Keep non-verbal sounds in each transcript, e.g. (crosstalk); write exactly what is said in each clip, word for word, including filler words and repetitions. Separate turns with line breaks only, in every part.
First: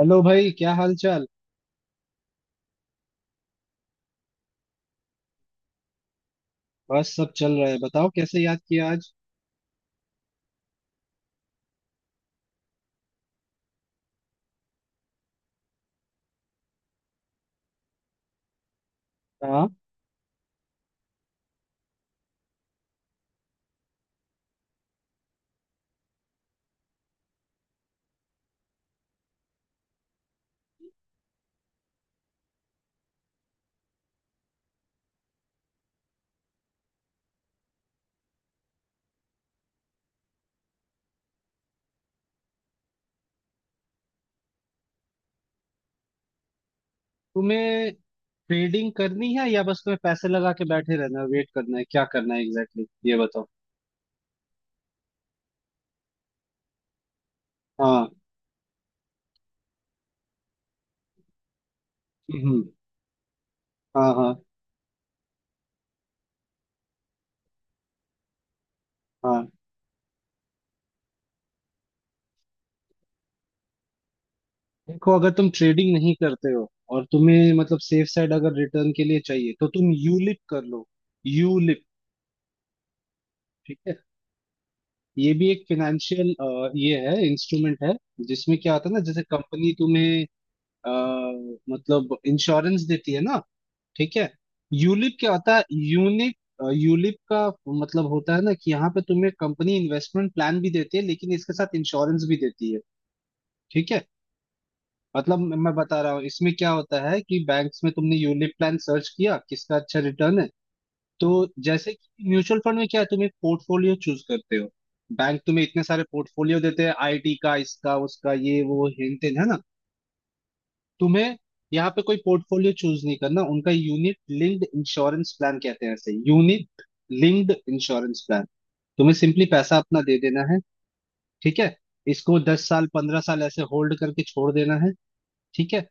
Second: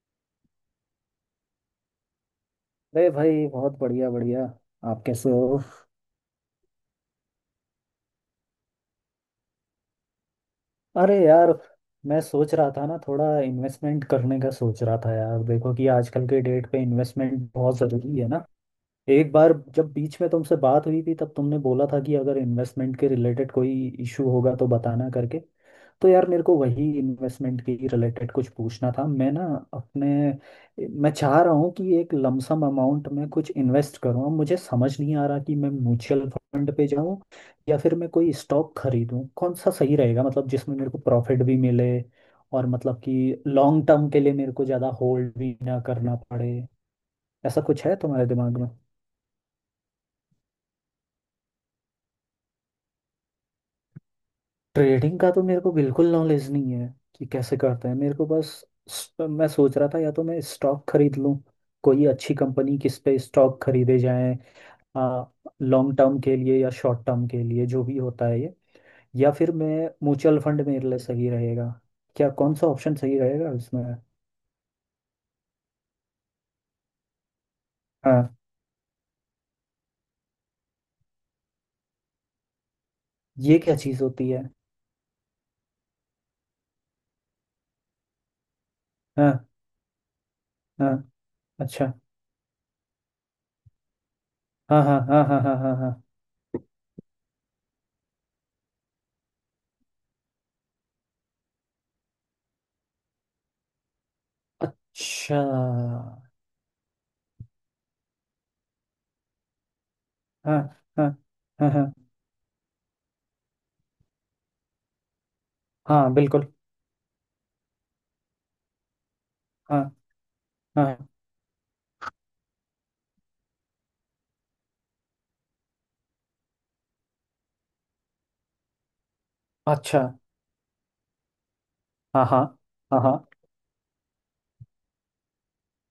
Hello भाई, क्या हाल चाल।
अरे भाई, बहुत बढ़िया बढ़िया। आप कैसे हो?
बस सब चल रहा है, बताओ कैसे याद किया आज।
अरे यार, मैं सोच रहा था ना, थोड़ा इन्वेस्टमेंट करने का सोच रहा था यार। देखो कि आजकल के डेट पे इन्वेस्टमेंट बहुत ज़रूरी है ना। एक बार
हाँ,
जब बीच में तुमसे बात हुई थी तब तुमने बोला था कि अगर इन्वेस्टमेंट के रिलेटेड कोई इशू होगा तो बताना करके। तो यार, मेरे को वही इन्वेस्टमेंट के रिलेटेड कुछ पूछना था। मैं ना अपने, मैं चाह रहा हूँ कि एक लमसम अमाउंट में कुछ इन्वेस्ट करूँ। अब मुझे समझ नहीं आ रहा कि मैं म्यूचुअल फंड पे जाऊँ या फिर मैं कोई स्टॉक खरीदूँ, कौन सा सही रहेगा? मतलब जिसमें मेरे को प्रॉफिट भी मिले और मतलब कि लॉन्ग टर्म के लिए मेरे को ज़्यादा होल्ड भी ना करना पड़े, ऐसा कुछ
तुम्हें
है तुम्हारे दिमाग में।
ट्रेडिंग करनी है या बस तुम्हें पैसे लगा के बैठे रहना है, वेट करना है, क्या करना है एग्जैक्टली exactly? ये बताओ।
ट्रेडिंग का तो मेरे को बिल्कुल नॉलेज नहीं है कि कैसे करते हैं।
हाँ।
मेरे को बस स- मैं सोच रहा था, या तो मैं स्टॉक खरीद लूं कोई अच्छी
हम्म।
कंपनी। किस पे स्टॉक खरीदे
हाँ, हाँ,
जाएं, लॉन्ग टर्म के लिए या शॉर्ट टर्म के लिए, जो भी होता है ये? या
हाँ।
फिर मैं म्यूचुअल फंड, मेरे लिए सही रहेगा क्या? कौन सा ऑप्शन सही रहेगा इसमें?
देखो, अगर तुम ट्रेडिंग नहीं करते हो और तुम्हें मतलब सेफ
हाँ,
साइड अगर रिटर्न के लिए चाहिए, तो तुम यूलिप कर लो। यूलिप।
ये क्या
ठीक है।
चीज़ होती है?
ये भी एक फिनेंशियल ये है, इंस्ट्रूमेंट है, जिसमें क्या होता है ना, जैसे
हाँ,
कंपनी तुम्हें अ,
हाँ। अच्छा।
मतलब इंश्योरेंस देती है ना। ठीक है।
हाँ, हाँ,
यूलिप
हाँ,
क्या
हाँ,
होता
हाँ,
है,
हाँ, हाँ।
यूनिक। यूलिप का मतलब होता है ना कि यहाँ पे तुम्हें कंपनी इन्वेस्टमेंट प्लान भी देती है, लेकिन इसके साथ इंश्योरेंस भी देती है। ठीक है। मतलब
अच्छा,
मैं मैं बता रहा हूँ
हाँ।
इसमें क्या होता है कि बैंक्स में तुमने यूलिप प्लान सर्च किया, किसका अच्छा रिटर्न है।
हाँ, हाँ,
तो जैसे
हाँ,
कि म्यूचुअल फंड में क्या है, तुम एक पोर्टफोलियो चूज करते हो। बैंक तुम्हें इतने सारे
हाँ, बिल्कुल।
पोर्टफोलियो देते हैं, आईटी का, इसका, उसका, ये वो हिंट है ना।
हाँ। हाँ, हाँ।
तुम्हें यहाँ पे कोई पोर्टफोलियो चूज नहीं करना। उनका यूनिट लिंक्ड इंश्योरेंस प्लान कहते हैं, ऐसे यूनिट लिंक्ड इंश्योरेंस प्लान। तुम्हें सिंपली पैसा
अच्छा,
अपना दे देना है। ठीक है।
हाँ
इसको
हाँ
दस साल
हाँ
पंद्रह
हाँ
साल ऐसे होल्ड करके छोड़ देना है। ठीक है।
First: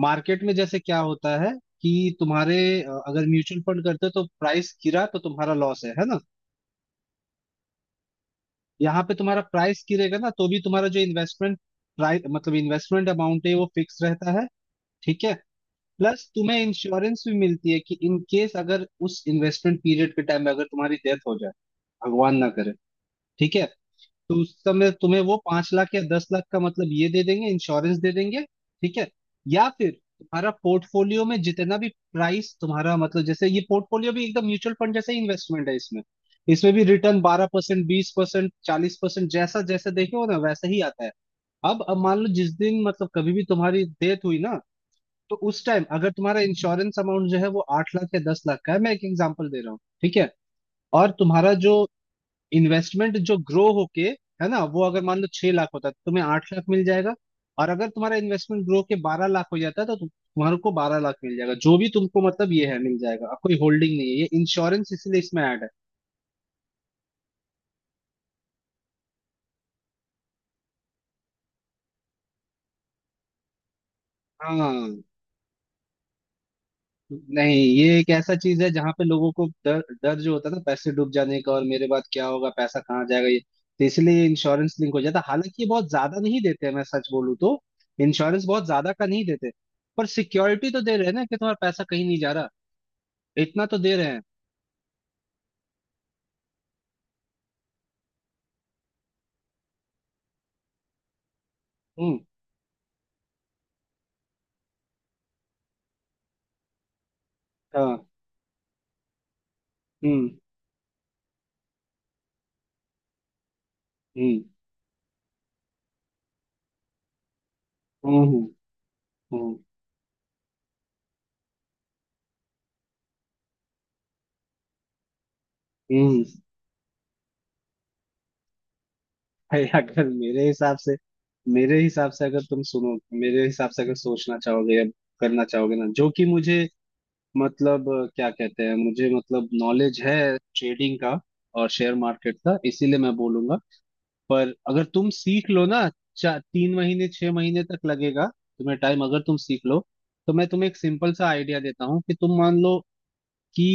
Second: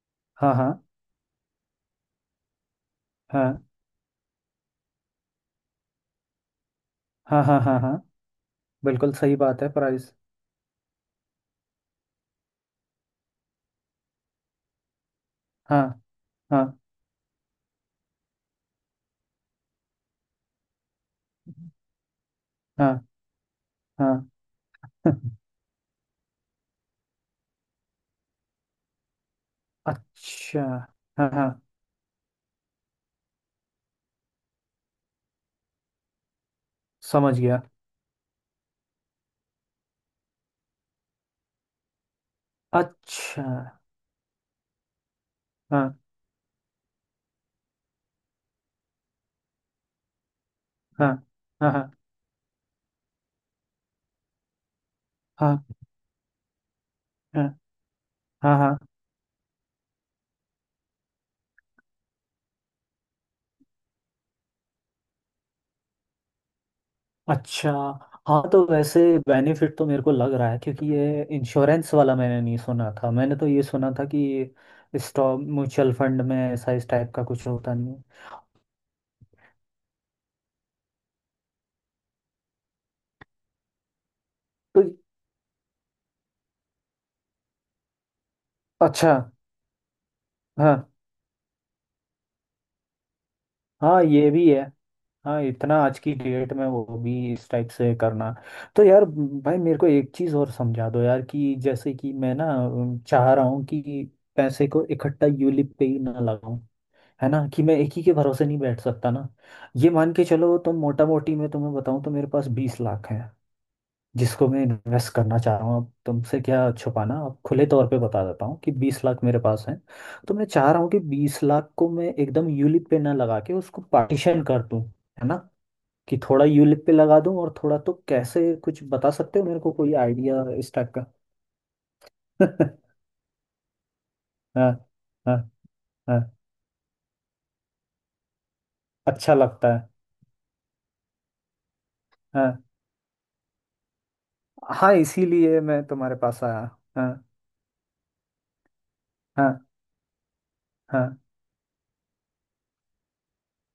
मार्केट
हाँ,
में
हाँ,
जैसे क्या होता है कि तुम्हारे अ, अगर म्यूचुअल
हाँ,
फंड करते हो तो प्राइस गिरा तो तुम्हारा लॉस है है ना।
हाँ, हाँ, हाँ, हाँ।
यहाँ
बिल्कुल
पे
सही
तुम्हारा
बात है,
प्राइस
प्राइस।
गिरेगा ना तो भी तुम्हारा जो इन्वेस्टमेंट प्राइस, मतलब इन्वेस्टमेंट अमाउंट है वो फिक्स रहता है। ठीक है।
हाँ।
प्लस तुम्हें
हाँ,
इंश्योरेंस भी मिलती है कि इन केस अगर उस इन्वेस्टमेंट पीरियड के टाइम में अगर तुम्हारी डेथ हो जाए, भगवान ना करे,
हाँ,
ठीक है,
हाँ,
तो उस समय तुम्हें वो
(laughs)
पांच लाख या दस लाख का मतलब ये दे देंगे, इंश्योरेंस दे देंगे। ठीक है। या फिर तुम्हारा
अच्छा।
पोर्टफोलियो
हाँ,
में
हाँ।
जितना भी प्राइस तुम्हारा, मतलब जैसे ये पोर्टफोलियो भी एकदम म्यूचुअल फंड जैसा ही इन्वेस्टमेंट है इसमें। इसमें भी रिटर्न
समझ
बारह
गया।
परसेंट बीस परसेंट चालीस परसेंट जैसा जैसा देखे हो ना, वैसा ही आता है। अब अब मान लो जिस दिन, मतलब कभी
अच्छा।
भी तुम्हारी डेथ हुई ना, तो उस टाइम
हाँ,
अगर तुम्हारा इंश्योरेंस अमाउंट जो है वो आठ लाख या दस लाख का है, मैं एक एग्जांपल दे रहा हूँ, ठीक है,
हाँ,
और तुम्हारा
हाँ,
जो
हाँ,
इन्वेस्टमेंट जो ग्रो होके है ना, वो अगर मान लो छह
हाँ,
लाख होता है तो तुम्हें आठ लाख मिल जाएगा।
हाँ,
और अगर तुम्हारा
हाँ,
इन्वेस्टमेंट
हाँ।
ग्रो के बारह लाख हो जाता है, तो तुम- तुम्हारे को बारह लाख मिल जाएगा। जो भी तुमको मतलब ये है मिल जाएगा। अब कोई होल्डिंग नहीं है, ये इंश्योरेंस इसीलिए इसमें ऐड है।
अच्छा, हाँ, तो वैसे बेनिफिट तो मेरे को लग रहा है, क्योंकि ये इंश्योरेंस वाला मैंने नहीं सुना था। मैंने तो ये सुना था कि
हाँ।
स्टॉक म्यूचुअल फंड में ऐसा इस टाइप का कुछ
नहीं,
होता नहीं
ये
है,
एक ऐसा चीज है जहां पे लोगों को डर डर जो होता था पैसे डूब जाने का और मेरे बाद क्या होगा, पैसा कहाँ जाएगा, ये तो इसलिए इंश्योरेंस
तो।
लिंक हो जाता। हालांकि ये बहुत ज्यादा नहीं देते हैं, मैं सच बोलूँ तो। इंश्योरेंस बहुत ज्यादा का
अच्छा।
नहीं देते, पर सिक्योरिटी तो
हाँ,
दे रहे हैं ना कि तुम्हारा पैसा कहीं नहीं जा रहा। इतना तो दे
हाँ,
रहे हैं।
ये भी है। हाँ, इतना आज की डेट में वो भी इस टाइप से करना। तो यार, भाई मेरे को एक चीज़ और समझा दो यार, कि जैसे कि
हम्म।
मैं ना अम, चाह रहा हूँ कि पैसे को इकट्ठा यूलिप पे ही ना लगाऊं। है ना, कि मैं एक
हाँ।
ही के भरोसे नहीं बैठ सकता ना। ये मान के
हम्म।
चलो, तुम मोटा मोटी मैं तुम्हें बताऊं तो मेरे पास बीस लाख है
हम्म।
जिसको मैं इन्वेस्ट करना चाह रहा हूँ। अब तुमसे क्या छुपाना, अब खुले तौर पे
हम्म।
बता
हम्म।
देता हूँ कि बीस लाख मेरे
हम्म।
पास है। तो मैं चाह रहा हूँ कि बीस लाख को मैं एकदम यूलिप पे ना लगा के उसको पार्टीशन कर दूं। है ना, कि
हम्म।
थोड़ा यूलिप पे लगा दूं और थोड़ा, तो कैसे, कुछ बता सकते हो मेरे
भाई,
को कोई
अगर
आइडिया
मेरे
इस
हिसाब
टाइप
से,
का?
मेरे हिसाब से अगर तुम सुनो,
(laughs)
मेरे हिसाब से अगर सोचना
हाँ,
चाहोगे या
हाँ,
करना चाहोगे ना, जो
हाँ।
कि मुझे मतलब अ, क्या कहते हैं, मुझे
अच्छा
मतलब
लगता है।
नॉलेज है ट्रेडिंग का और शेयर मार्केट का,
हाँ,
इसीलिए मैं बोलूंगा। पर अगर
हाँ,
तुम सीख
इसीलिए
लो
मैं
ना,
तुम्हारे
चा
पास आया।
तीन महीने
हाँ,
छह महीने तक लगेगा तुम्हें टाइम, अगर तुम सीख
हाँ,
लो, तो मैं तुम्हें एक सिंपल
हाँ,
सा आइडिया देता हूँ कि तुम मान लो कि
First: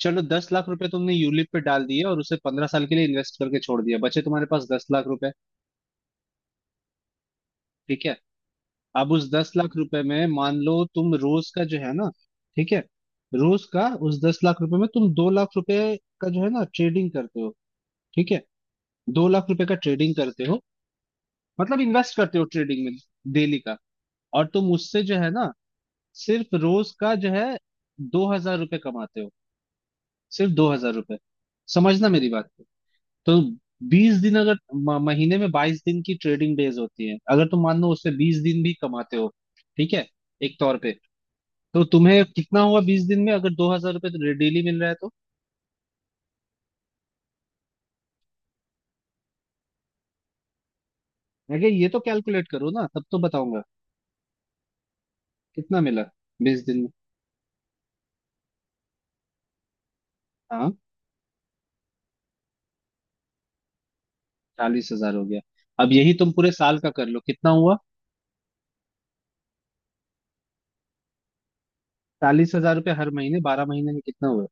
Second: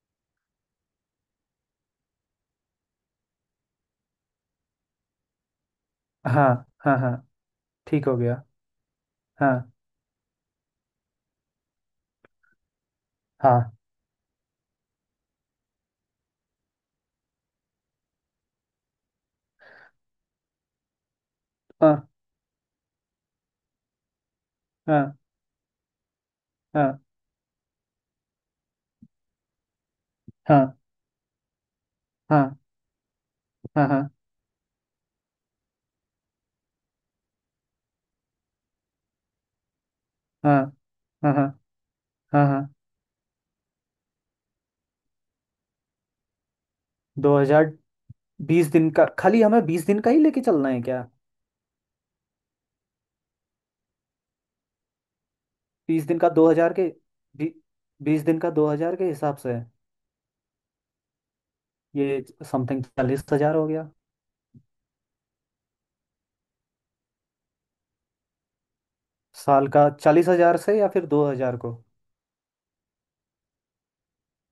चलो दस लाख रुपए तुमने यूलिप पे डाल दिए और उसे पंद्रह साल के लिए इन्वेस्ट करके छोड़ दिया, बचे तुम्हारे पास दस लाख रुपए।
हाँ, हाँ, हाँ।
ठीक
ठीक
है।
हो गया।
अब उस दस
हाँ,
लाख रुपए में मान लो तुम रोज का जो है ना, ठीक है, रोज
हाँ,
का उस दस लाख रुपए में तुम दो लाख रुपए का जो है ना ट्रेडिंग करते हो, ठीक है, दो लाख रुपए का ट्रेडिंग करते हो, मतलब
हाँ,
इन्वेस्ट करते हो ट्रेडिंग में, डेली का। और तुम उससे जो
हाँ,
है ना सिर्फ रोज
हाँ,
का जो है दो हजार रुपये कमाते हो, सिर्फ दो
हाँ,
हजार रुपये समझना मेरी बात
हाँ,
को। तो
हाँ, हाँ, हाँ,
बीस दिन, अगर म- महीने में बाईस दिन की ट्रेडिंग डेज होती है, अगर तुम मान लो उससे बीस दिन भी कमाते हो, ठीक है, एक तौर पे,
हाँ, हाँ,
तो तुम्हें
हाँ,
कितना
हाँ।
हुआ बीस दिन में अगर दो हजार रुपये तो डेली मिल रहा है तो।
दो हजार, बीस दिन का? खाली हमें बीस दिन का ही लेके चलना है क्या?
अगर ये तो कैलकुलेट करो ना, तब तो बताऊंगा कितना मिला
बीस दिन का दो
बीस
हजार
दिन
के,
में।
बी, बीस दिन का दो हजार के हिसाब से
हाँ,
ये समथिंग चालीस हजार हो गया।
चालीस हजार हो गया। अब यही तुम पूरे साल का कर लो कितना हुआ।
साल का चालीस हजार से, या फिर दो हजार को?
चालीस हजार रुपये हर महीने, बारह महीने में कितना हुआ?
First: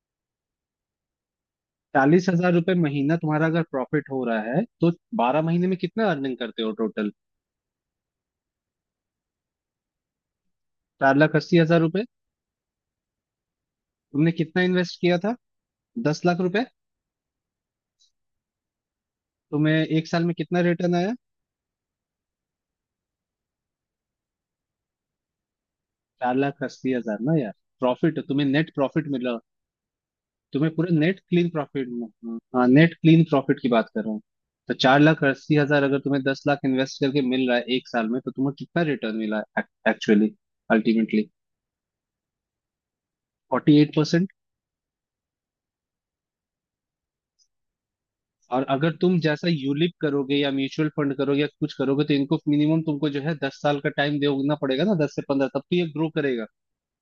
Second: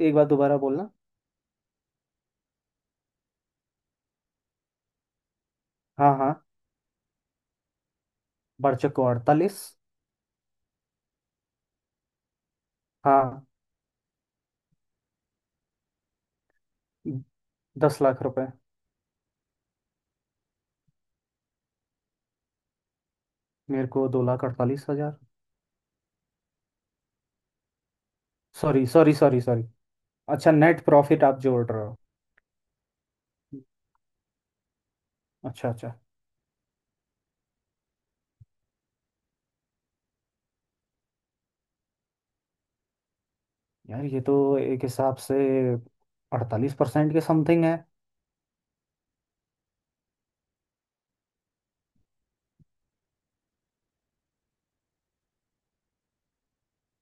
एक बार दोबारा बोलना।
चालीस हजार रुपये महीना तुम्हारा अगर प्रॉफिट हो रहा है तो बारह महीने में कितना
हाँ, हाँ।
अर्निंग करते हो टोटल?
बच्चे को अड़तालीस।
चार लाख अस्सी हजार रुपये।
हाँ।
तुमने कितना इन्वेस्ट किया था? दस लाख रुपए।
दस लाख रुपए।
तुम्हें एक साल में कितना रिटर्न आया?
मेरे को दो लाख अड़तालीस हजार।
चार लाख अस्सी हजार ना यार, प्रॉफिट, तुम्हें नेट
सॉरी, सॉरी,
प्रॉफिट मिला।
Sorry, sorry. अच्छा,
तो मैं
नेट
पूरे नेट
प्रॉफिट आप
क्लीन
जोड़ रहे
प्रॉफिट
हो।
में, हाँ, नेट क्लीन प्रॉफिट की बात कर रहा हूँ। तो चार लाख अस्सी
अच्छा,
हजार
अच्छा।
अगर तुम्हें दस लाख इन्वेस्ट करके मिल रहा है एक साल में तो तुम्हें कितना रिटर्न मिला एक्चुअली? अल्टीमेटली फोर्टी एट
यार, ये
परसेंट
तो एक हिसाब से अड़तालीस परसेंट के समथिंग है।
और अगर तुम जैसा यूलिप करोगे या म्यूचुअल फंड करोगे या कुछ करोगे, तो इनको मिनिमम तुमको जो है दस साल का टाइम देना पड़ेगा ना, दस से पंद्रह, तब तो ये ग्रो करेगा।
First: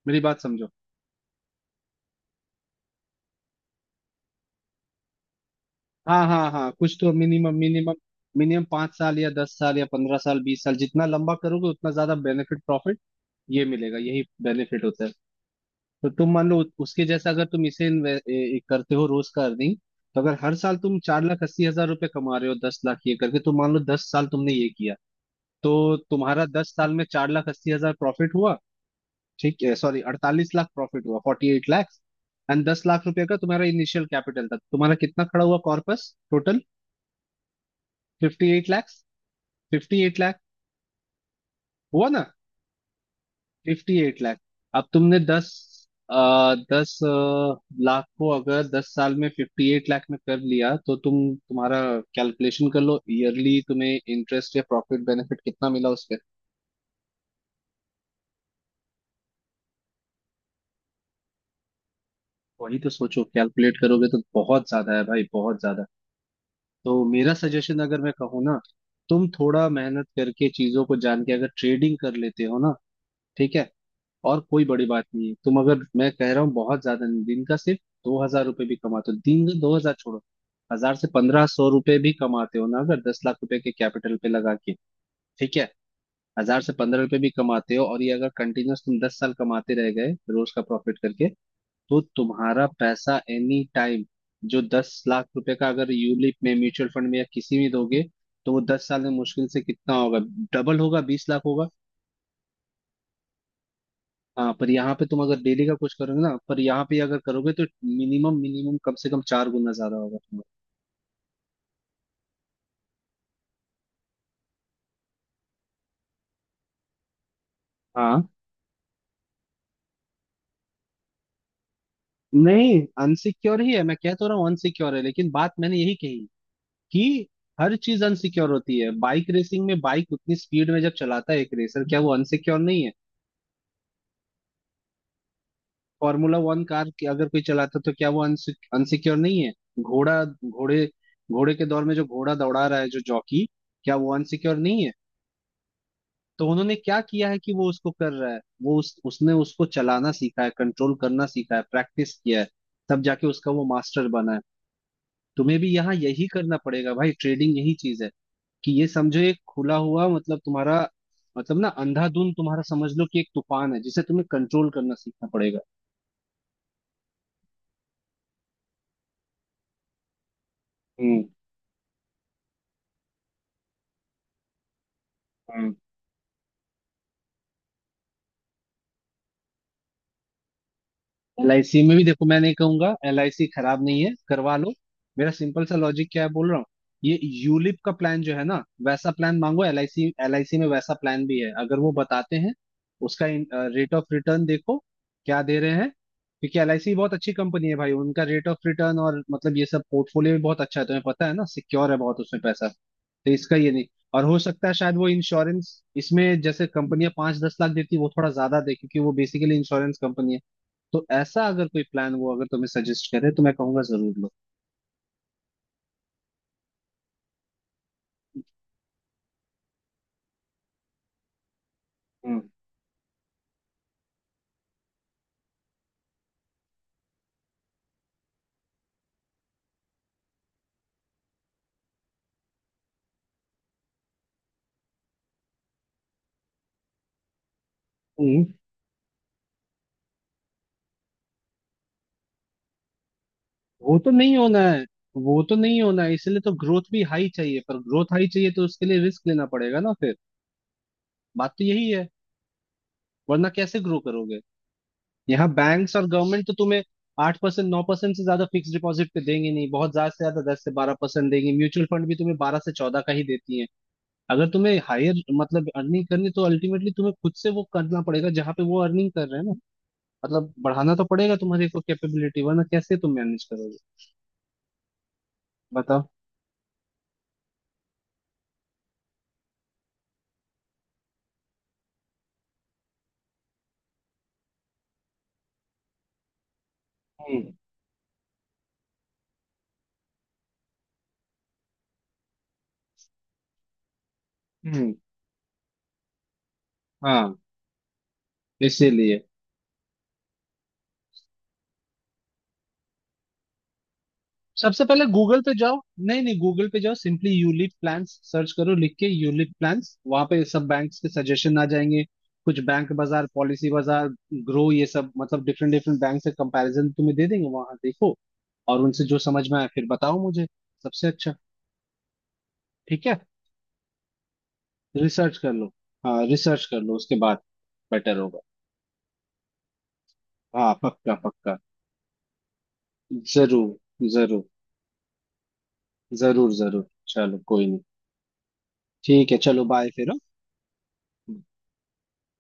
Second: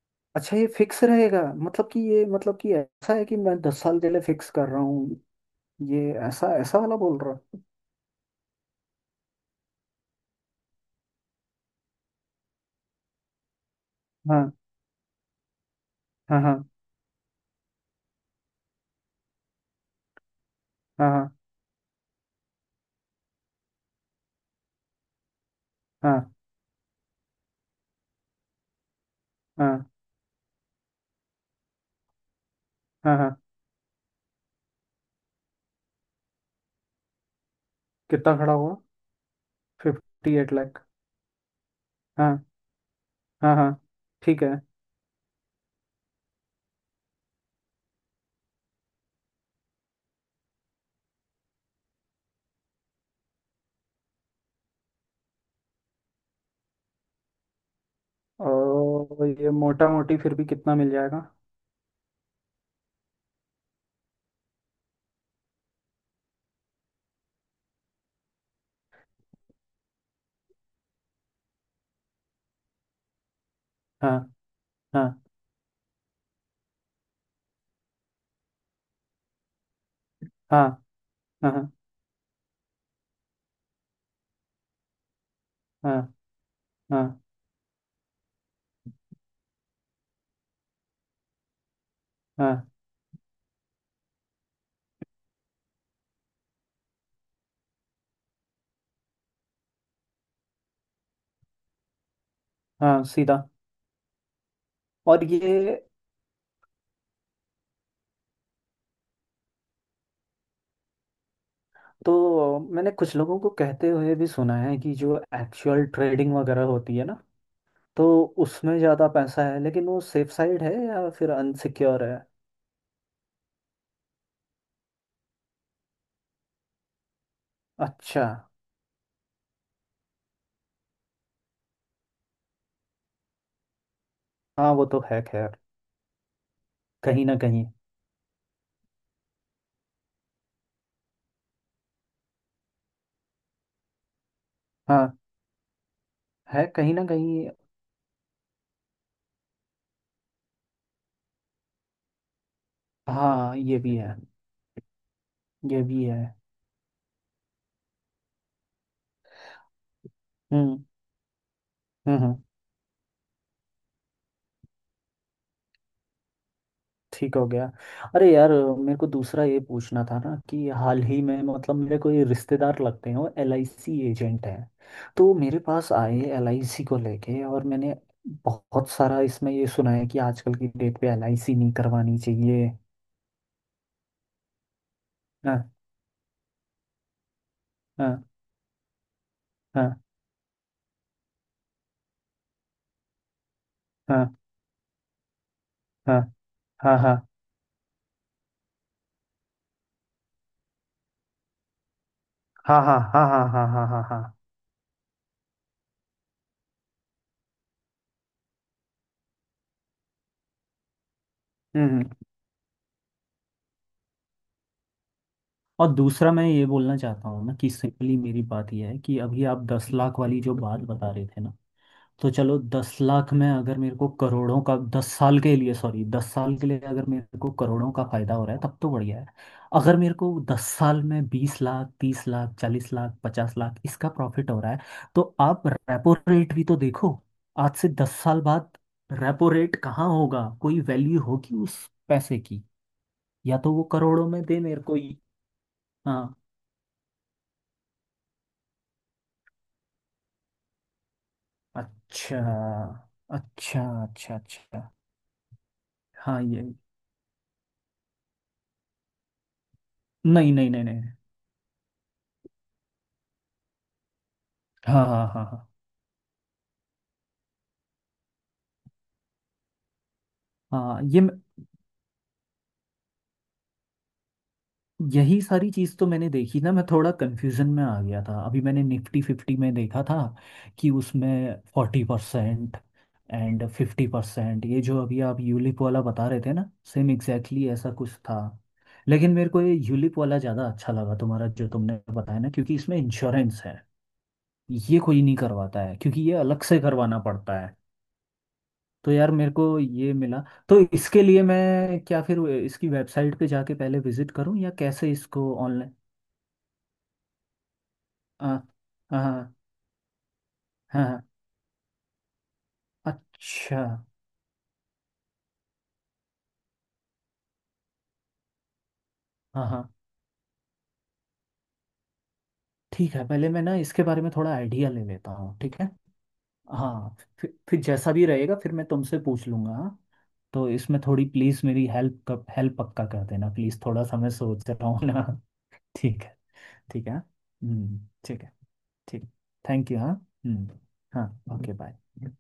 मेरी बात
अच्छा, ये
समझो।
फिक्स रहेगा, मतलब कि ये, मतलब कि ऐसा है कि मैं दस साल के लिए फिक्स कर रहा हूँ, ये
हाँ, हाँ,
ऐसा
हाँ,
ऐसा वाला
कुछ तो
बोल रहा
मिनिमम।
हूँ।
मिनिमम मिनिमम पांच साल या दस साल या पंद्रह साल बीस साल, जितना लंबा करोगे उतना ज्यादा बेनिफिट, प्रॉफिट ये मिलेगा, यही
हाँ,
बेनिफिट होता है। तो तुम
हाँ,
मान लो
हाँ,
उ- उसके जैसा अगर तुम इसे इन्वे- ए- ए- करते हो, रोज का अर्निंग, तो अगर हर साल तुम
हाँ,
चार
हाँ,
लाख अस्सी हजार रुपए कमा रहे हो दस लाख ये करके, तो मान लो दस साल तुमने ये किया, तो
हाँ,
तुम्हारा दस साल में चार लाख अस्सी हजार प्रॉफिट हुआ। ठीक है,
हाँ,
सॉरी, अड़तालीस लाख प्रॉफिट हुआ, फोर्टी एट लाख। एंड दस लाख
हाँ,
रुपए का
हाँ।
तुम्हारा इनिशियल कैपिटल था, तुम्हारा कितना खड़ा हुआ कॉर्पस टोटल?
कितना
फिफ्टी
खड़ा
एट
हुआ?
Lakh fifty eight
fifty
lakh
eight lakh
हुआ ना?
हाँ, हाँ, हाँ।
Fifty eight lakh.
ठीक है।
अब तुमने दस आ, दस अ, लाख को अगर दस साल में फिफ्टी एट लाख में कर लिया, तो तुम तुम्हारा कैलकुलेशन कर लो ईयरली तुम्हें इंटरेस्ट या प्रॉफिट बेनिफिट कितना मिला उस पे।
और ये मोटा मोटी फिर भी कितना मिल जाएगा?
वही तो सोचो, कैलकुलेट करोगे तो बहुत ज्यादा है भाई, बहुत ज्यादा। तो मेरा सजेशन अगर मैं कहूँ ना, तुम थोड़ा मेहनत करके चीजों को जान के अगर ट्रेडिंग कर लेते हो ना, ठीक है,
हाँ,
और कोई बड़ी बात
हाँ,
नहीं है, तुम अगर, मैं कह रहा हूँ, बहुत ज्यादा नहीं, दिन का सिर्फ दो हजार रुपये भी कमाते हो, दिन का दो हजार छोड़ो,
हाँ,
हजार से पंद्रह सौ
हाँ,
रुपये भी कमाते हो ना अगर दस लाख रुपए के कैपिटल पे लगा के, ठीक है,
हाँ,
हजार से पंद्रह
हाँ,
रुपए भी कमाते हो और ये अगर कंटिन्यूस तुम दस साल कमाते रह गए रोज का प्रॉफिट करके, तो तुम्हारा
हाँ,
पैसा एनी टाइम जो दस लाख रुपए का अगर यूलिप में म्यूचुअल फंड में या किसी में दोगे तो वो दस साल में मुश्किल से कितना होगा? डबल होगा, बीस लाख होगा।
हाँ सीधा।
हाँ, पर यहाँ पे तुम
और
अगर डेली का
ये,
कुछ करोगे ना, पर यहाँ पे अगर करोगे तो मिनिमम मिनिमम कम से कम चार गुना ज्यादा होगा तुम्हारा।
तो मैंने कुछ लोगों को कहते हुए भी सुना है कि जो एक्चुअल ट्रेडिंग वगैरह होती है ना, तो
हाँ,
उसमें ज़्यादा पैसा है, लेकिन वो सेफ साइड है या फिर अनसिक्योर है?
नहीं, अनसिक्योर ही है, मैं कह तो रहा हूँ अनसिक्योर है, लेकिन बात मैंने यही कही कि हर चीज
अच्छा।
अनसिक्योर होती है। बाइक रेसिंग में बाइक उतनी स्पीड में जब चलाता है एक रेसर, क्या वो अनसिक्योर नहीं है?
हाँ, वो तो है खैर,
फॉर्मूला वन कार की
कहीं
अगर
ना
कोई
कहीं।
चलाता तो क्या वो अनसिक्योर नहीं है? घोड़ा घोड़े घोड़े के दौर में जो घोड़ा दौड़ा रहा है जो जॉकी, क्या वो अनसिक्योर नहीं है?
हाँ,
तो
है
उन्होंने
कहीं
क्या
ना
किया है
कहीं।
कि वो उसको कर रहा है, वो उस, उसने उसको चलाना सीखा है, कंट्रोल करना सीखा है, प्रैक्टिस किया है, तब जाके उसका
हाँ,
वो
ये भी
मास्टर
है।
बना है। तुम्हें भी
ये
यहाँ
भी है।
यही करना पड़ेगा भाई, ट्रेडिंग यही चीज है। कि ये समझो एक खुला हुआ मतलब तुम्हारा,
हम्म,
मतलब ना
हम्म,
अंधाधुंध
हम्म,
तुम्हारा, समझ लो कि एक तूफान है जिसे तुम्हें कंट्रोल करना सीखना पड़ेगा।
ठीक हो गया। अरे यार, मेरे को दूसरा ये पूछना था ना, कि हाल ही
हम्म।
में मतलब मेरे कोई रिश्तेदार लगते हैं, वो एल आई सी एजेंट हैं। तो वो मेरे
हम्म।
पास आए एल आई सी को लेके, और मैंने बहुत सारा इसमें ये सुना है कि आजकल की डेट पे L I
L
C
I
नहीं
सी में भी
करवानी
देखो, मैं नहीं
चाहिए।
कहूंगा, एल आई सी खराब नहीं है, करवा लो। मेरा सिंपल
हाँ,
सा लॉजिक क्या है बोल रहा हूँ। ये यूलिप का प्लान
हाँ,
जो है ना, वैसा प्लान मांगो एल आई
हाँ,
सी, एल आई सी में वैसा प्लान भी है, अगर वो बताते हैं उसका, रेट ऑफ
हाँ,
रिटर्न देखो क्या दे रहे हैं,
हाँ,
क्योंकि एल आई सी बहुत
हाँ,
अच्छी कंपनी है भाई, उनका रेट ऑफ रिटर्न और मतलब ये सब पोर्टफोलियो भी बहुत अच्छा है, तुम्हें पता है ना, सिक्योर है बहुत उसमें पैसा।
हाँ, हाँ, हाँ,
तो
हाँ,
इसका
हाँ,
ये नहीं,
हाँ, हाँ, हाँ,
और
हाँ।
हो सकता है शायद वो इंश्योरेंस इसमें जैसे कंपनियां पांच दस लाख देती है, वो थोड़ा ज्यादा दे, क्योंकि वो बेसिकली इंश्योरेंस कंपनी है। तो ऐसा अगर कोई
हम्म, हम्म।
प्लान वो अगर तुम्हें सजेस्ट करे तो मैं कहूंगा जरूर लो।
और दूसरा मैं ये बोलना चाहता हूँ ना, कि सिंपली मेरी बात यह है कि अभी आप दस लाख वाली जो बात बता रहे थे ना, तो
हम्म।
चलो दस लाख में अगर मेरे को करोड़ों का दस साल के लिए, सॉरी, दस साल के लिए अगर मेरे को करोड़ों का फायदा हो रहा है तब तो बढ़िया है। अगर मेरे को दस साल में बीस लाख, तीस लाख, चालीस लाख, पचास लाख इसका प्रॉफिट हो रहा है, तो आप रेपो रेट भी तो देखो। आज से दस साल
हम्म।
बाद रेपो रेट कहाँ होगा, कोई वैल्यू होगी उस पैसे की? या तो वो
वो तो
करोड़ों
नहीं
में दे
होना है,
मेरे को ही।
वो तो नहीं होना है,
हाँ।
इसलिए तो ग्रोथ भी हाई चाहिए, पर ग्रोथ हाई चाहिए तो उसके लिए रिस्क लेना पड़ेगा ना फिर, बात तो यही है।
अच्छा,
वरना कैसे
अच्छा,
ग्रो
अच्छा,
करोगे?
अच्छा।
यहाँ बैंक्स और
हाँ,
गवर्नमेंट तो
ये।
तुम्हें आठ परसेंट नौ परसेंट से ज्यादा फिक्स डिपॉजिट पे देंगे नहीं, बहुत ज्यादा से ज्यादा
नहीं,
दस
नहीं,
से
नहीं,
बारह
नहीं।
परसेंट देंगी, म्यूचुअल फंड भी तुम्हें बारह से चौदह का ही देती है। अगर तुम्हें
हाँ,
हायर
हाँ, हाँ, हाँ,
मतलब अर्निंग करनी है, तो अल्टीमेटली तुम्हें खुद से वो करना पड़ेगा जहां पे वो अर्निंग कर रहे हैं ना, मतलब बढ़ाना
हाँ।
तो
ये
पड़ेगा
म-
तुम्हारी को कैपेबिलिटी, वरना कैसे तुम मैनेज करोगे?
यही सारी चीज़
बताओ।
तो मैंने देखी ना, मैं थोड़ा कंफ्यूजन में आ गया था। अभी मैंने निफ्टी फिफ्टी में देखा था कि उसमें forty percent and fifty percent, ये जो अभी आप यूलिप वाला बता रहे थे ना, सेम
हम्म।
एग्जैक्टली exactly ऐसा कुछ था। लेकिन मेरे को ये यूलिप वाला ज़्यादा अच्छा लगा तुम्हारा, जो तुमने बताया ना, क्योंकि इसमें इंश्योरेंस है।
हम्म।
ये कोई नहीं करवाता है क्योंकि ये अलग से करवाना
हाँ।
पड़ता है। तो
इसीलिए
यार, मेरे को ये मिला। तो इसके लिए मैं क्या फिर इसकी वेबसाइट पे जाके पहले विजिट करूं, या
सबसे पहले
कैसे
गूगल पे
इसको
जाओ,
ऑनलाइन?
नहीं नहीं गूगल पे जाओ, सिंपली यूलिप प्लान्स सर्च
हाँ,
करो लिख के, यूलिप
हाँ,
प्लान्स, वहां पे सब बैंक्स के
हाँ।
सजेशन आ जाएंगे। कुछ बैंक बाजार, पॉलिसी
अच्छा।
बाजार, ग्रो, ये सब मतलब डिफरेंट डिफरेंट बैंक से कंपैरिजन तुम्हें दे देंगे, वहां देखो। और उनसे जो समझ में आए
हाँ,
फिर
हाँ।
बताओ मुझे, सबसे अच्छा। ठीक
ठीक
है?
है, पहले मैं ना इसके बारे में थोड़ा आइडिया ले लेता
रिसर्च कर
हूँ।
लो।
ठीक है।
हाँ, रिसर्च कर लो,
हाँ,
उसके बाद
फिर फिर जैसा
बेटर
भी
होगा।
रहेगा फिर मैं तुमसे पूछ लूंगा। हाँ, तो
हाँ,
इसमें
पक्का
थोड़ी
पक्का,
प्लीज़ मेरी हेल्प कर हेल्प पक्का कर देना प्लीज़, थोड़ा
जरूर
सा मैं
जरूर,
सोच रहा हूँ ना। (laughs) ठीक है।
जरूर जरूर।
ठीक है।
चलो, कोई नहीं।
हम्म। ठीक है। ठीक।
ठीक है, चलो बाय
थैंक यू। हाँ।
फिर, हाँ?
हम्म। हाँ। Okay, bye.